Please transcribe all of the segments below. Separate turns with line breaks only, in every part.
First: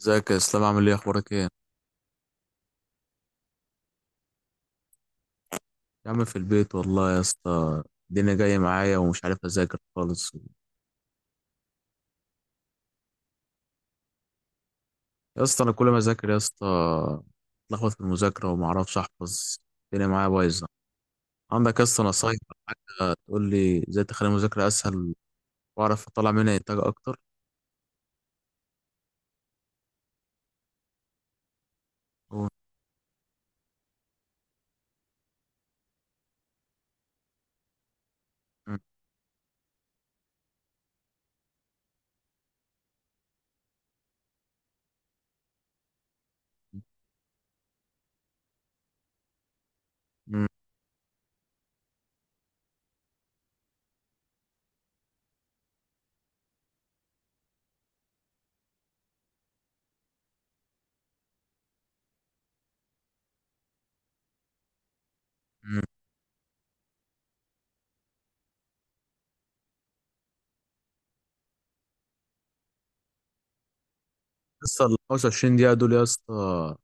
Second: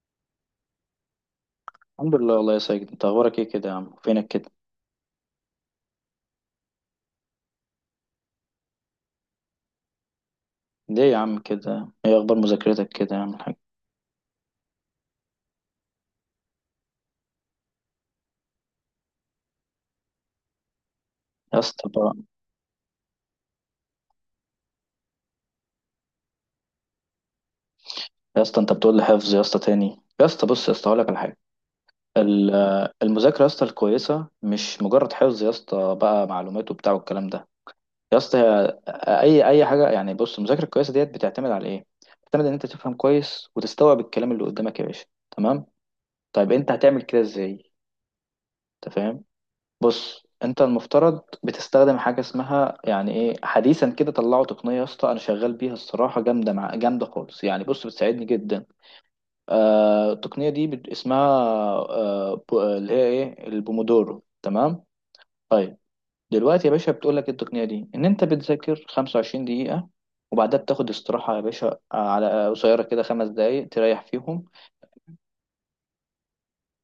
ازيك يا اسلام؟ عامل ايه؟ اخبارك ايه؟
الحمد لله والله يا ساجد، انت اخبارك ايه كده يا عم؟ فينك كده؟
يا عم في البيت والله يا اسطى. الدنيا جايه معايا ومش عارف اذاكر خالص.
ليه يا عم كده؟ ايه اخبار مذاكرتك كده يا عم الحاج؟
يا اسطى انا كل ما اذاكر يا اسطى اتلخبط في المذاكره وما اعرفش احفظ. الدنيا معايا بايظه.
يا
عندك يا
اسطى
اسطى
بقى،
نصايح او حاجه تقول لي ازاي تخلي المذاكره اسهل واعرف اطلع منها انتاج اكتر؟
يا اسطى انت بتقول لي حفظ يا اسطى تاني؟ يا اسطى بص، يا اسطى هقول لك على حاجه.
و-
ال- المذاكره يا اسطى الكويسه مش مجرد حفظ يا اسطى بقى معلومات وبتاع والكلام ده. يا اسطى
م-
هي اي حاجه يعني؟ بص، المذاكره الكويسه ديت بتعتمد على ايه؟ بتعتمد ان انت تفهم كويس وتستوعب الكلام اللي قدامك يا باشا. تمام؟ طيب، انت هتعمل كده ازاي؟ انت فاهم؟ بص،
م-
انت المفترض بتستخدم حاجه اسمها يعني ايه؟ حديثا كده طلعوا تقنيه يا اسطى، انا شغال بيها الصراحه، جامده، مع جامده خالص يعني. بص، بتساعدني جدا. التقنيه دي اسمها اللي هي ايه؟ البومودورو. تمام؟
م.
طيب،
يا
دلوقتي يا باشا بتقول لك إيه التقنيه دي؟ ان انت بتذاكر 25 دقيقه وبعدها بتاخد استراحه يا باشا. على قصيره كده، خمس دقائق تريح فيهم.
اسطى ال 25 دقيقه دول يا اسطى،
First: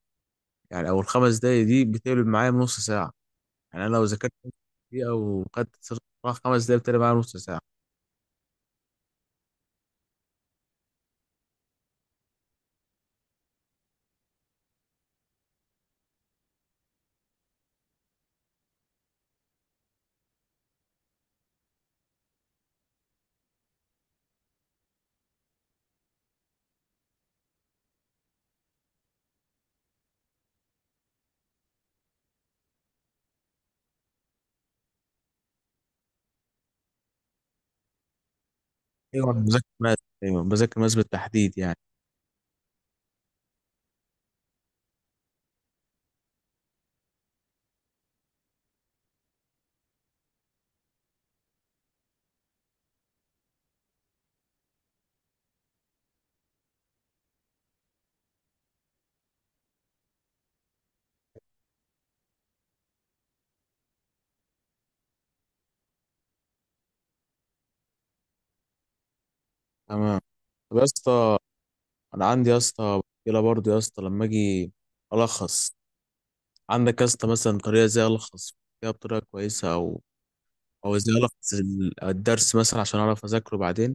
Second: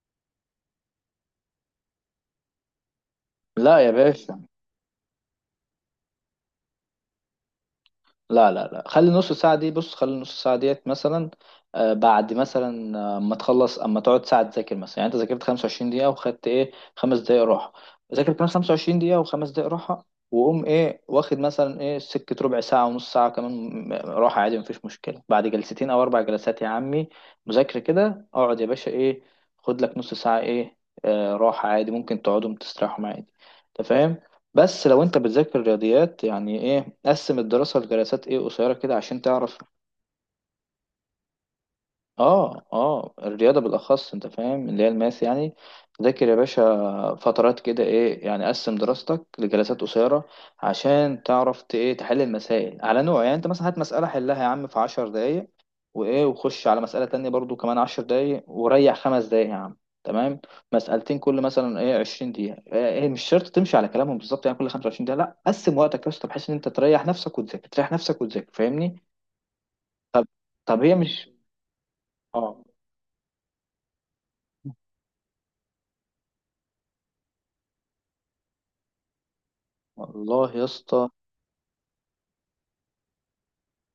يعني او الخمس دقايق دي بتقلب معايا بنص ساعه.
لا
يعني
يا
انا لو ذاكرت
باشا،
خمس دقيقه وخدت راح خمس دقايق بتقلب معايا نص ساعه.
لا خلي النص ساعة دي، بص خلي النص ساعة ديت مثلا بعد مثلا اما تخلص، اما تقعد ساعة تذاكر مثلا. يعني انت ذاكرت 25 دقيقة وخدت ايه؟ خمس دقايق راحة. ذاكر كمان 25 دقيقة وخمس دقايق راحة، وقوم ايه واخد مثلا ايه سكة ربع ساعة ونص ساعة كمان راحة عادي، مفيش مشكلة. بعد جلستين او اربع جلسات يا عمي مذاكرة كده، اقعد يا باشا ايه، خد لك نص ساعة ايه راحة عادي، ممكن تقعدهم تستريحهم عادي. انت فاهم؟ بس لو انت بتذاكر رياضيات، يعني ايه؟ قسم الدراسة لجلسات ايه قصيرة كده عشان
ايوه أنا
تعرف.
بذاكر ماس. ايوه بذاكر ماس بالتحديد يعني.
اه الرياضة بالأخص، انت فاهم، اللي هي الماس يعني. ذاكر يا باشا فترات كده ايه، يعني قسم دراستك لجلسات قصيرة عشان تعرف ايه تحل المسائل على نوع. يعني انت مثلا هات مسألة حلها يا عم في عشر دقايق، وايه وخش على مسألة تانية برضو كمان عشر دقايق، وريح خمس دقايق يا عم. تمام؟ مسألتين كل مثلا ايه عشرين دقيقة ايه إيه، مش شرط تمشي على كلامهم بالظبط، يعني كل خمسة وعشرين دقيقة، لا قسم وقتك يا اسطى بحيث ان انت تريح نفسك وتذاكر، تريح نفسك وتذاكر. فاهمني؟
تمام.
طب،
طب
طب
يا
هي مش
اسطى انا عندي يا
اه،
اسطى مشكله برضه يا اسطى، لما اجي الخص، عندك يا اسطى مثلا طريقه ازاي الخص فيها بطريقه كويسه؟ او
والله يا
او
اسطى،
ازاي الخص الدرس مثلا عشان اعرف اذاكره بعدين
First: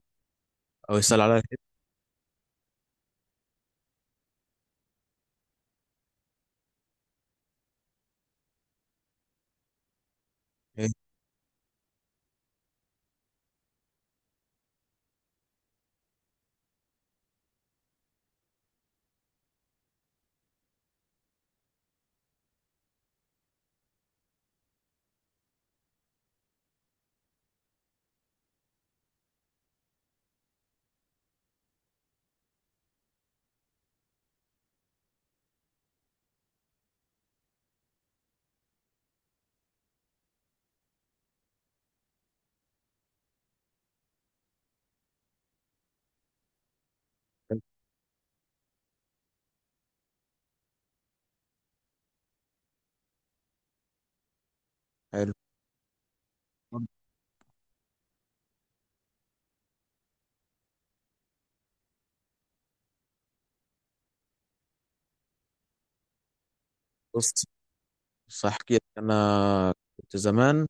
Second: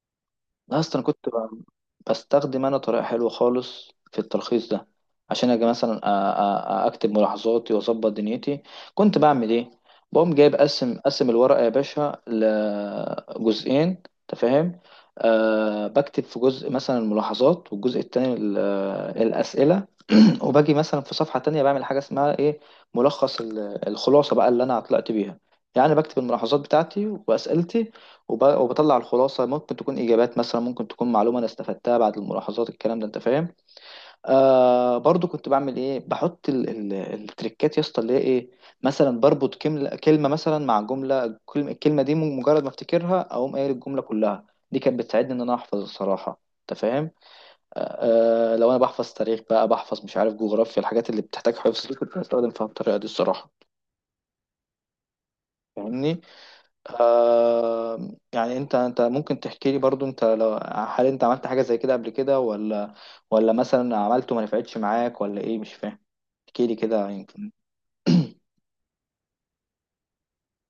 لا يا اسطى
او
انا
يسال
كنت
عليا كده؟
بستخدم انا طريقه حلوه خالص في التلخيص ده. عشان اجي مثلا اكتب ملاحظاتي واظبط دنيتي، كنت بعمل ايه؟ بقوم جايب
إيه،
قسم الورقه يا باشا لجزئين، انت فاهم؟ أه بكتب في جزء مثلا الملاحظات، والجزء التاني آه، الاسئله. وباجي مثلا في صفحه تانية بعمل حاجه اسمها ايه؟ ملخص الخلاصه بقى اللي انا طلعت بيها. يعني بكتب الملاحظات بتاعتي واسئلتي، وبطلع الخلاصة. ممكن تكون إجابات مثلا، ممكن تكون معلومة أنا استفدتها بعد الملاحظات، الكلام ده أنت فاهم؟ آه، برضو كنت بعمل إيه؟ بحط ال التريكات يا اسطى اللي هي إيه؟ مثلا بربط كلمة كلمة مثلا مع جملة الكلمة دي مجرد ما أفتكرها أقوم قايل الجملة كلها. دي كانت بتساعدني إن أنا أحفظ الصراحة، أنت فاهم؟ آه، لو أنا بحفظ تاريخ بقى، بحفظ مش عارف جغرافيا، الحاجات اللي بتحتاج حفظ دي كنت بستخدم فيها الطريقة دي الصراحة.
حلو.
فاهمني؟ آه، يعني انت ممكن تحكي لي برضو. انت لو، هل انت عملت حاجة زي كده قبل كده ولا؟ ولا مثلا عملته ما نفعتش معاك؟ ولا ايه؟ مش فاهم، احكي لي كده
بص
يمكن.
بص احكي لك. انا كنت زمان،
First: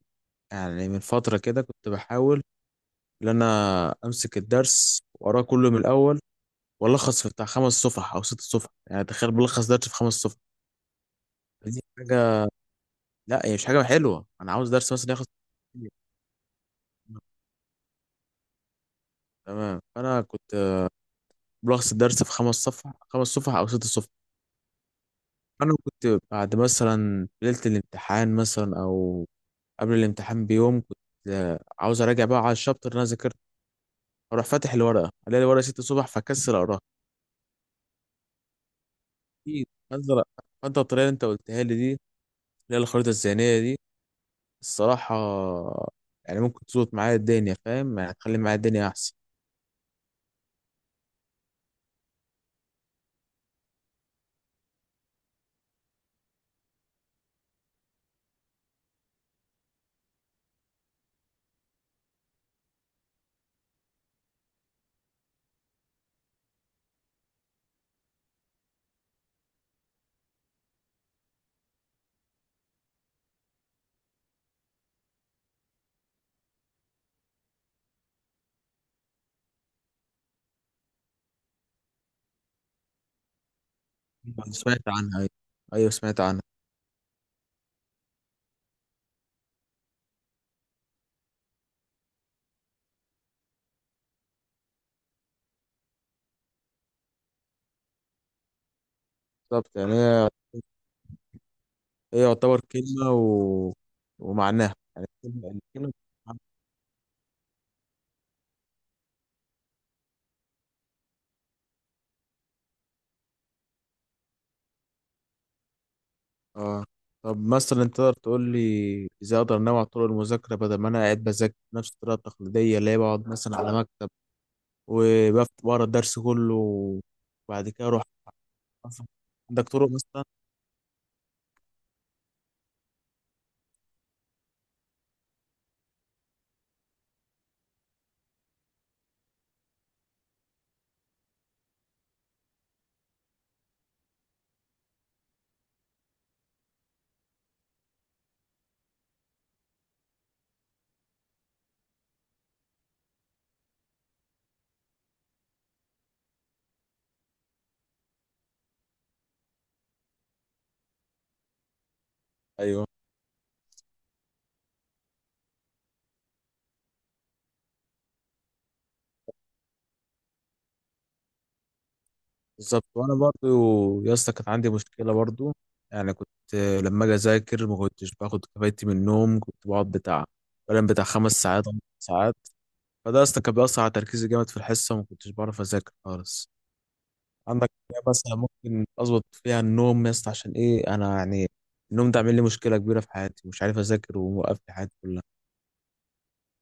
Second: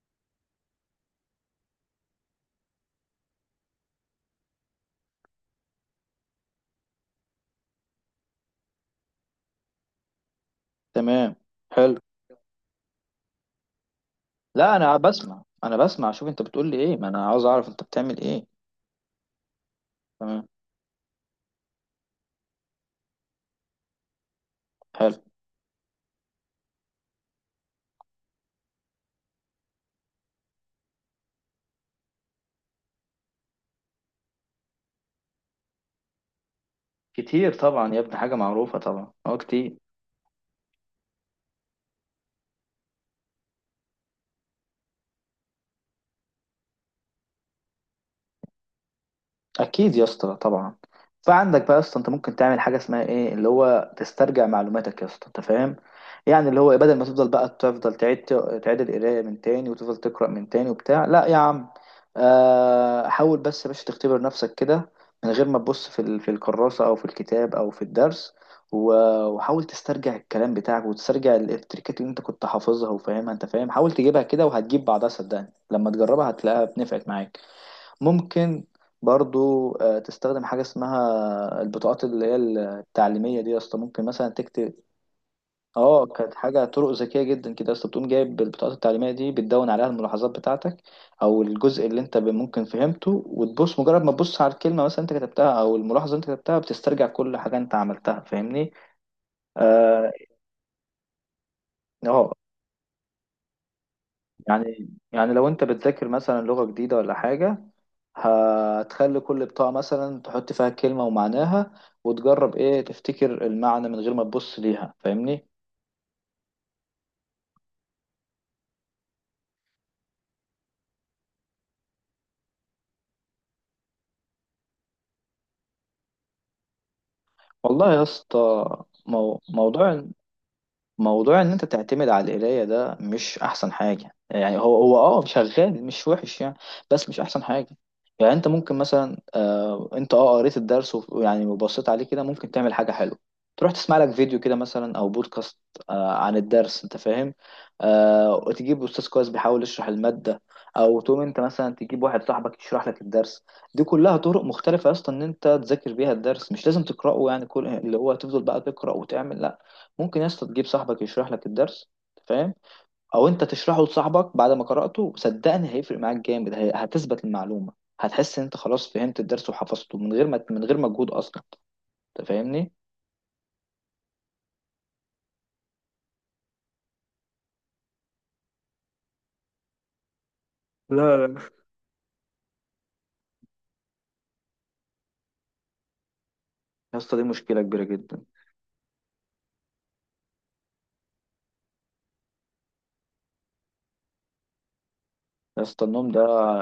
يعني من فتره كده، كنت بحاول ان انا امسك الدرس واقراه كله من الاول والخص في بتاع خمس صفح او ست صفح. يعني تخيل بلخص درس في خمس صفح.
تمام.
دي
حلو.
حاجة. لا هي مش حاجة حلوة. أنا عاوز
لا
درس
انا
مثلا ياخد
بسمع، انا بسمع، شوف انت بتقول لي ايه، ما انا عاوز اعرف انت بتعمل ايه.
تمام. فأنا
تمام.
كنت بلخص الدرس في خمس صفح، أو ست صفح.
حلو.
أنا كنت بعد مثلا ليلة الامتحان مثلا، أو قبل الامتحان بيوم، كنت عاوز أراجع بقى على الشابتر اللي أنا ذاكرته. أروح فاتح الورقة ألاقي الورقة ست صفح فأكسل أقراها.
كتير طبعا يا ابني، حاجة معروفة طبعا، اه
أكيد.
كتير.
فأنت الطريقة اللي أنت قلتها لي دي، اللي هي الخريطة الذهنية دي، الصراحة يعني ممكن تظبط معايا الدنيا، فاهم؟ يعني تخلي معايا الدنيا أحسن.
اكيد يا اسطى طبعا. فعندك بقى يا اسطى، انت ممكن تعمل حاجه اسمها ايه، اللي هو تسترجع معلوماتك يا اسطى، انت فاهم؟ يعني اللي هو إيه، بدل ما تفضل بقى تفضل تعيد، تعيد القرايه من تاني وتفضل تقرا من تاني وبتاع، لا يا عم. آه، حاول بس يا باشا تختبر نفسك كده من غير ما تبص في في الكراسه او في الكتاب او في الدرس، وحاول تسترجع الكلام بتاعك وتسترجع التريكات اللي انت كنت حافظها وفاهمها، انت فاهم؟ حاول تجيبها كده وهتجيب بعضها، صدقني لما تجربها هتلاقيها بنفعت معاك. ممكن برضو آه، تستخدم حاجة اسمها البطاقات اللي هي التعليمية دي يا اسطى. ممكن مثلا تكتب،
سمعت عنها أيوة. أيوة،
اه
سمعت
كانت
عنها.
حاجة طرق ذكية جدا كده يا اسطى، بتقوم جايب البطاقات التعليمية دي بتدون عليها الملاحظات بتاعتك او الجزء اللي انت ممكن فهمته، وتبص مجرد ما تبص على الكلمة مثلا انت كتبتها او الملاحظة اللي انت كتبتها، بتسترجع كل حاجة انت عملتها. فاهمني؟
بالظبط. يعني
اه،
هي
آه،
يعتبر كلمة ومعناها.
يعني
يعني
لو
الكلمة
انت
الكلمة
بتذاكر مثلا لغة جديدة ولا حاجة، هتخلي كل بطاقة مثلا تحط فيها كلمة ومعناها، وتجرب ايه تفتكر المعنى من غير ما تبص ليها. فاهمني؟
اه. طب مثلا انت تقدر تقول لي ازاي اقدر انوع طرق المذاكرة، بدل ما انا قاعد بذاكر نفس الطريقة التقليدية اللي هي بقعد مثلا على مكتب بقرا الدرس كله وبعد كده
والله
اروح
يا اسطى،
أصلاً؟
مو...
عندك طرق
موضوع
مثلا؟
موضوع ان انت تعتمد على القرايه ده مش احسن حاجه، يعني هو اه شغال مش وحش يعني، بس مش احسن حاجه. يعني انت ممكن مثلا آه انت اه قريت الدرس يعني وبصيت عليه كده، ممكن تعمل حاجه حلوه. تروح تسمع لك فيديو كده مثلا او بودكاست آه عن الدرس، انت فاهم؟ آه، وتجيب استاذ كويس بيحاول يشرح الماده، او تقوم انت مثلا تجيب واحد صاحبك يشرح لك الدرس. دي كلها طرق مختلفه اصلا ان انت تذاكر بيها الدرس، مش لازم تقراه يعني كل اللي هو تفضل بقى تقرا وتعمل، لا. ممكن يا اسطى تجيب صاحبك يشرح لك الدرس، أنت فاهم؟
ايوه.
او انت تشرحه لصاحبك بعد ما قرأته، صدقني هيفرق معاك جامد. هتثبت المعلومة، هتحس ان انت خلاص فهمت الدرس وحفظته من غير ما، من غير مجهود اصلا. انت فاهمني؟
بالظبط. وانا برضو يا اسطى كانت عندي مشكلة برضو. يعني كنت لما اجي اذاكر ما كنتش باخد كفايتي من النوم. كنت بقعد بتاع بنام بتاع
لا
خمس
لا
ساعات أو ست ساعات. فده يا اسطى كان بيأثر على تركيزي جامد في الحصة، وما كنتش بعرف أذاكر خالص.
يا اسطى دي مشكلة
عندك
كبيرة
حاجة
جدا.
مثلا ممكن أظبط فيها النوم يا اسطى، عشان إيه، أنا يعني النوم ده عامل لي مشكلة كبيرة في حياتي، مش عارف أذاكر، وموقف لي حياتي كلها.
يا اسطى النوم ده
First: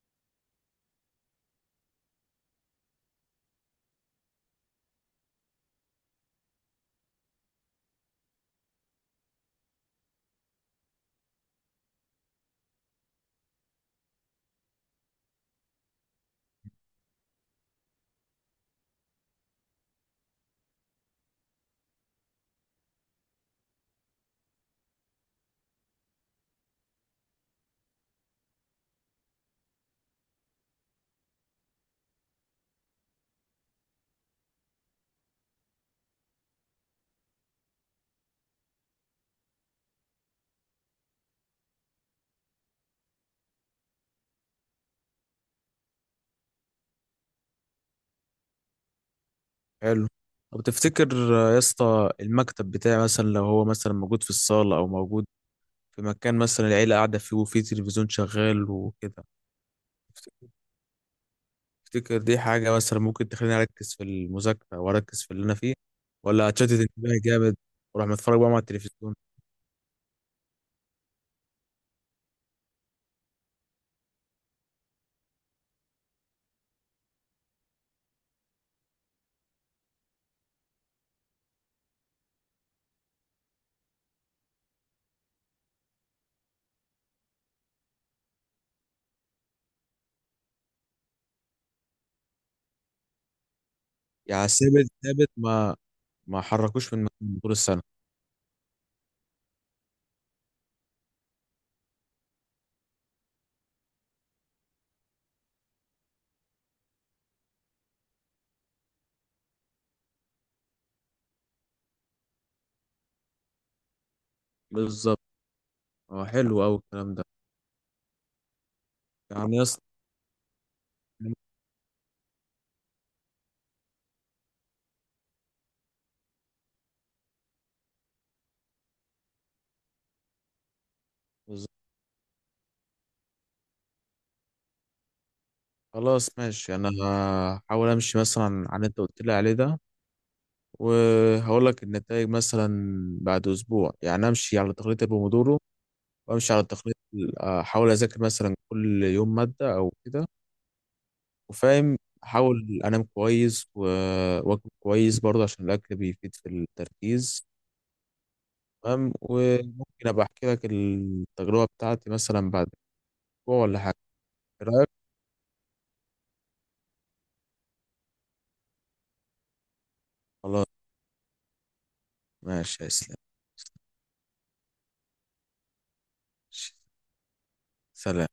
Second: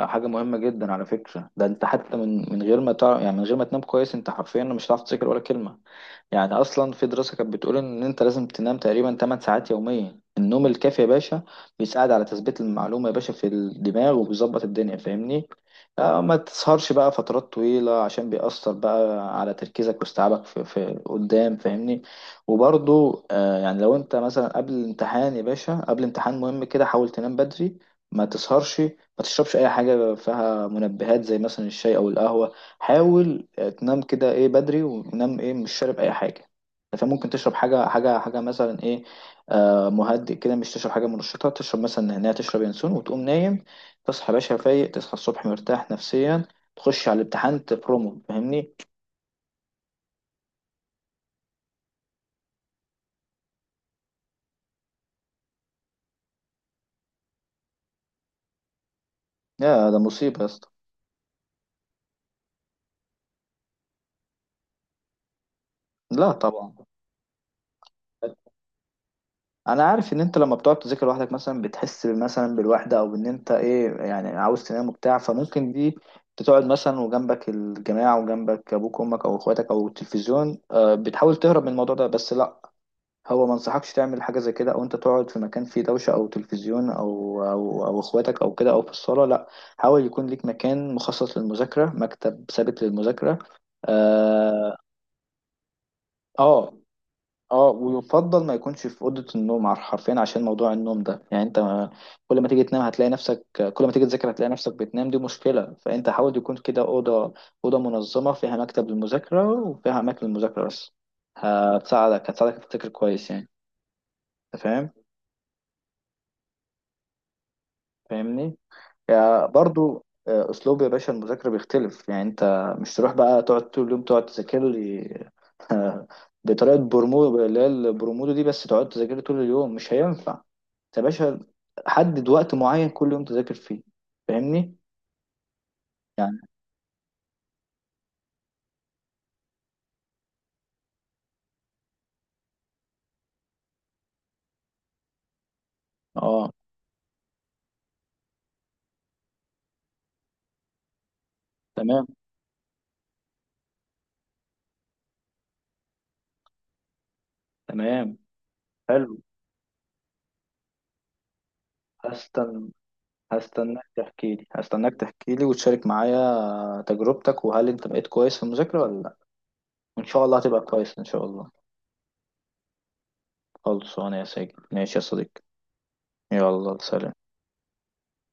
حاجة مهمة جدا على فكرة. ده انت حتى من غير ما يعني من غير ما تنام كويس انت حرفيا مش هتعرف تذاكر ولا كلمة. يعني اصلا في دراسه كانت بتقول ان انت لازم تنام تقريبا 8 ساعات يوميا. النوم الكافي يا باشا بيساعد على تثبيت المعلومه يا باشا في الدماغ وبيظبط الدنيا، فاهمني؟ آه، ما تسهرش بقى فترات طويله عشان بيأثر بقى على تركيزك واستيعابك في، قدام، فاهمني؟ وبرضو آه، يعني لو انت مثلا قبل الامتحان يا باشا، قبل امتحان مهم كده، حاول تنام بدري، ما تسهرش، ما تشربش اي حاجه فيها منبهات زي مثلا الشاي او القهوه. حاول آه، تنام كده ايه بدري، ونام ايه مش شارب اي حاجه. فممكن تشرب حاجه مثلا ايه آه مهدئ كده، مش تشرب حاجه منشطه، تشرب مثلا نعناع، تشرب ينسون وتقوم نايم. تصحى يا باشا فايق، تصحى الصبح مرتاح نفسيا، تخش على الامتحان تبرومو. فاهمني؟
حلو. طب تفتكر يا اسطى المكتب بتاعي مثلا لو هو مثلا موجود في الصالة، أو موجود في مكان مثلا العيلة قاعدة فيه وفيه تلفزيون شغال وكده،
يا ده مصيبه يا اسطى.
تفتكر دي حاجة مثلا ممكن تخليني أركز في المذاكرة وأركز في اللي أنا فيه،
لا
ولا
طبعا.
هتشتت انتباهي جامد وأروح متفرج بقى مع التلفزيون؟
انا عارف ان انت لما بتقعد تذاكر لوحدك مثلا بتحس مثلا بالوحده، او ان انت ايه يعني عاوز تنام وبتاع، فممكن دي تقعد مثلا وجنبك الجماعه وجنبك ابوك وامك او اخواتك او التلفزيون. آه، بتحاول تهرب من الموضوع ده، بس لا. هو ما انصحكش تعمل حاجه زي كده، او انت تقعد في مكان فيه دوشه او تلفزيون او او اخواتك او كده او في الصاله، لا. حاول يكون ليك مكان مخصص للمذاكره، مكتب ثابت للمذاكره.
يعني
اه،
ثابت ما
آه،
حركوش من مكانه طول
اه
السنة؟
ويفضل ما يكونش في اوضه النوم حرفيا عشان موضوع النوم ده. يعني انت كل ما تيجي تنام هتلاقي نفسك، كل ما تيجي تذاكر هتلاقي نفسك بتنام، دي مشكله. فانت حاول يكون كده اوضه منظمه فيها مكتب للمذاكره وفيها اماكن للمذاكره بس، هتساعدك تفتكر كويس يعني. انت فاهم؟
بالظبط. اه، حلو أوي الكلام ده.
فاهمني؟ يعني
يعني يا اسطى
برضو آه، اسلوب يا باشا المذاكره بيختلف. يعني انت مش تروح بقى تقعد طول اليوم تقعد تذاكر لي بطريقه برمودو اللي هي البرمودو دي بس، تقعد تذاكر لي طول اليوم مش هينفع. انت يا باشا
بالظبط.
حدد وقت معين كل يوم تذاكر فيه. فاهمني؟
خلاص
يعني
ماشي. أنا هحاول أمشي مثلا عن اللي أنت قلت لي عليه ده، وهقول لك النتائج مثلا بعد أسبوع. يعني أمشي على تقليد البومودورو،
اه.
وأمشي على تقليد أحاول أذاكر مثلا كل يوم مادة أو كده، وفاهم.
تمام.
أحاول أنام كويس وأكل كويس برضه عشان الأكل بيفيد في التركيز.
تمام.
تمام.
حلو.
وممكن ابقى احكي لك التجربة بتاعتي مثلا بعد
هستنى،
اسبوع ولا
هستناك
حاجة،
تحكي لي،
ايه رأيك؟
هستناك تحكي لي وتشارك معايا تجربتك، وهل انت بقيت كويس في المذاكره ولا لا. وان شاء الله هتبقى
خلاص
كويس ان شاء الله.
ماشي يا اسلام.
خلصانه يا ساجد، ماشي يا صديقي.
ماشي.
يلا سلام.
سلام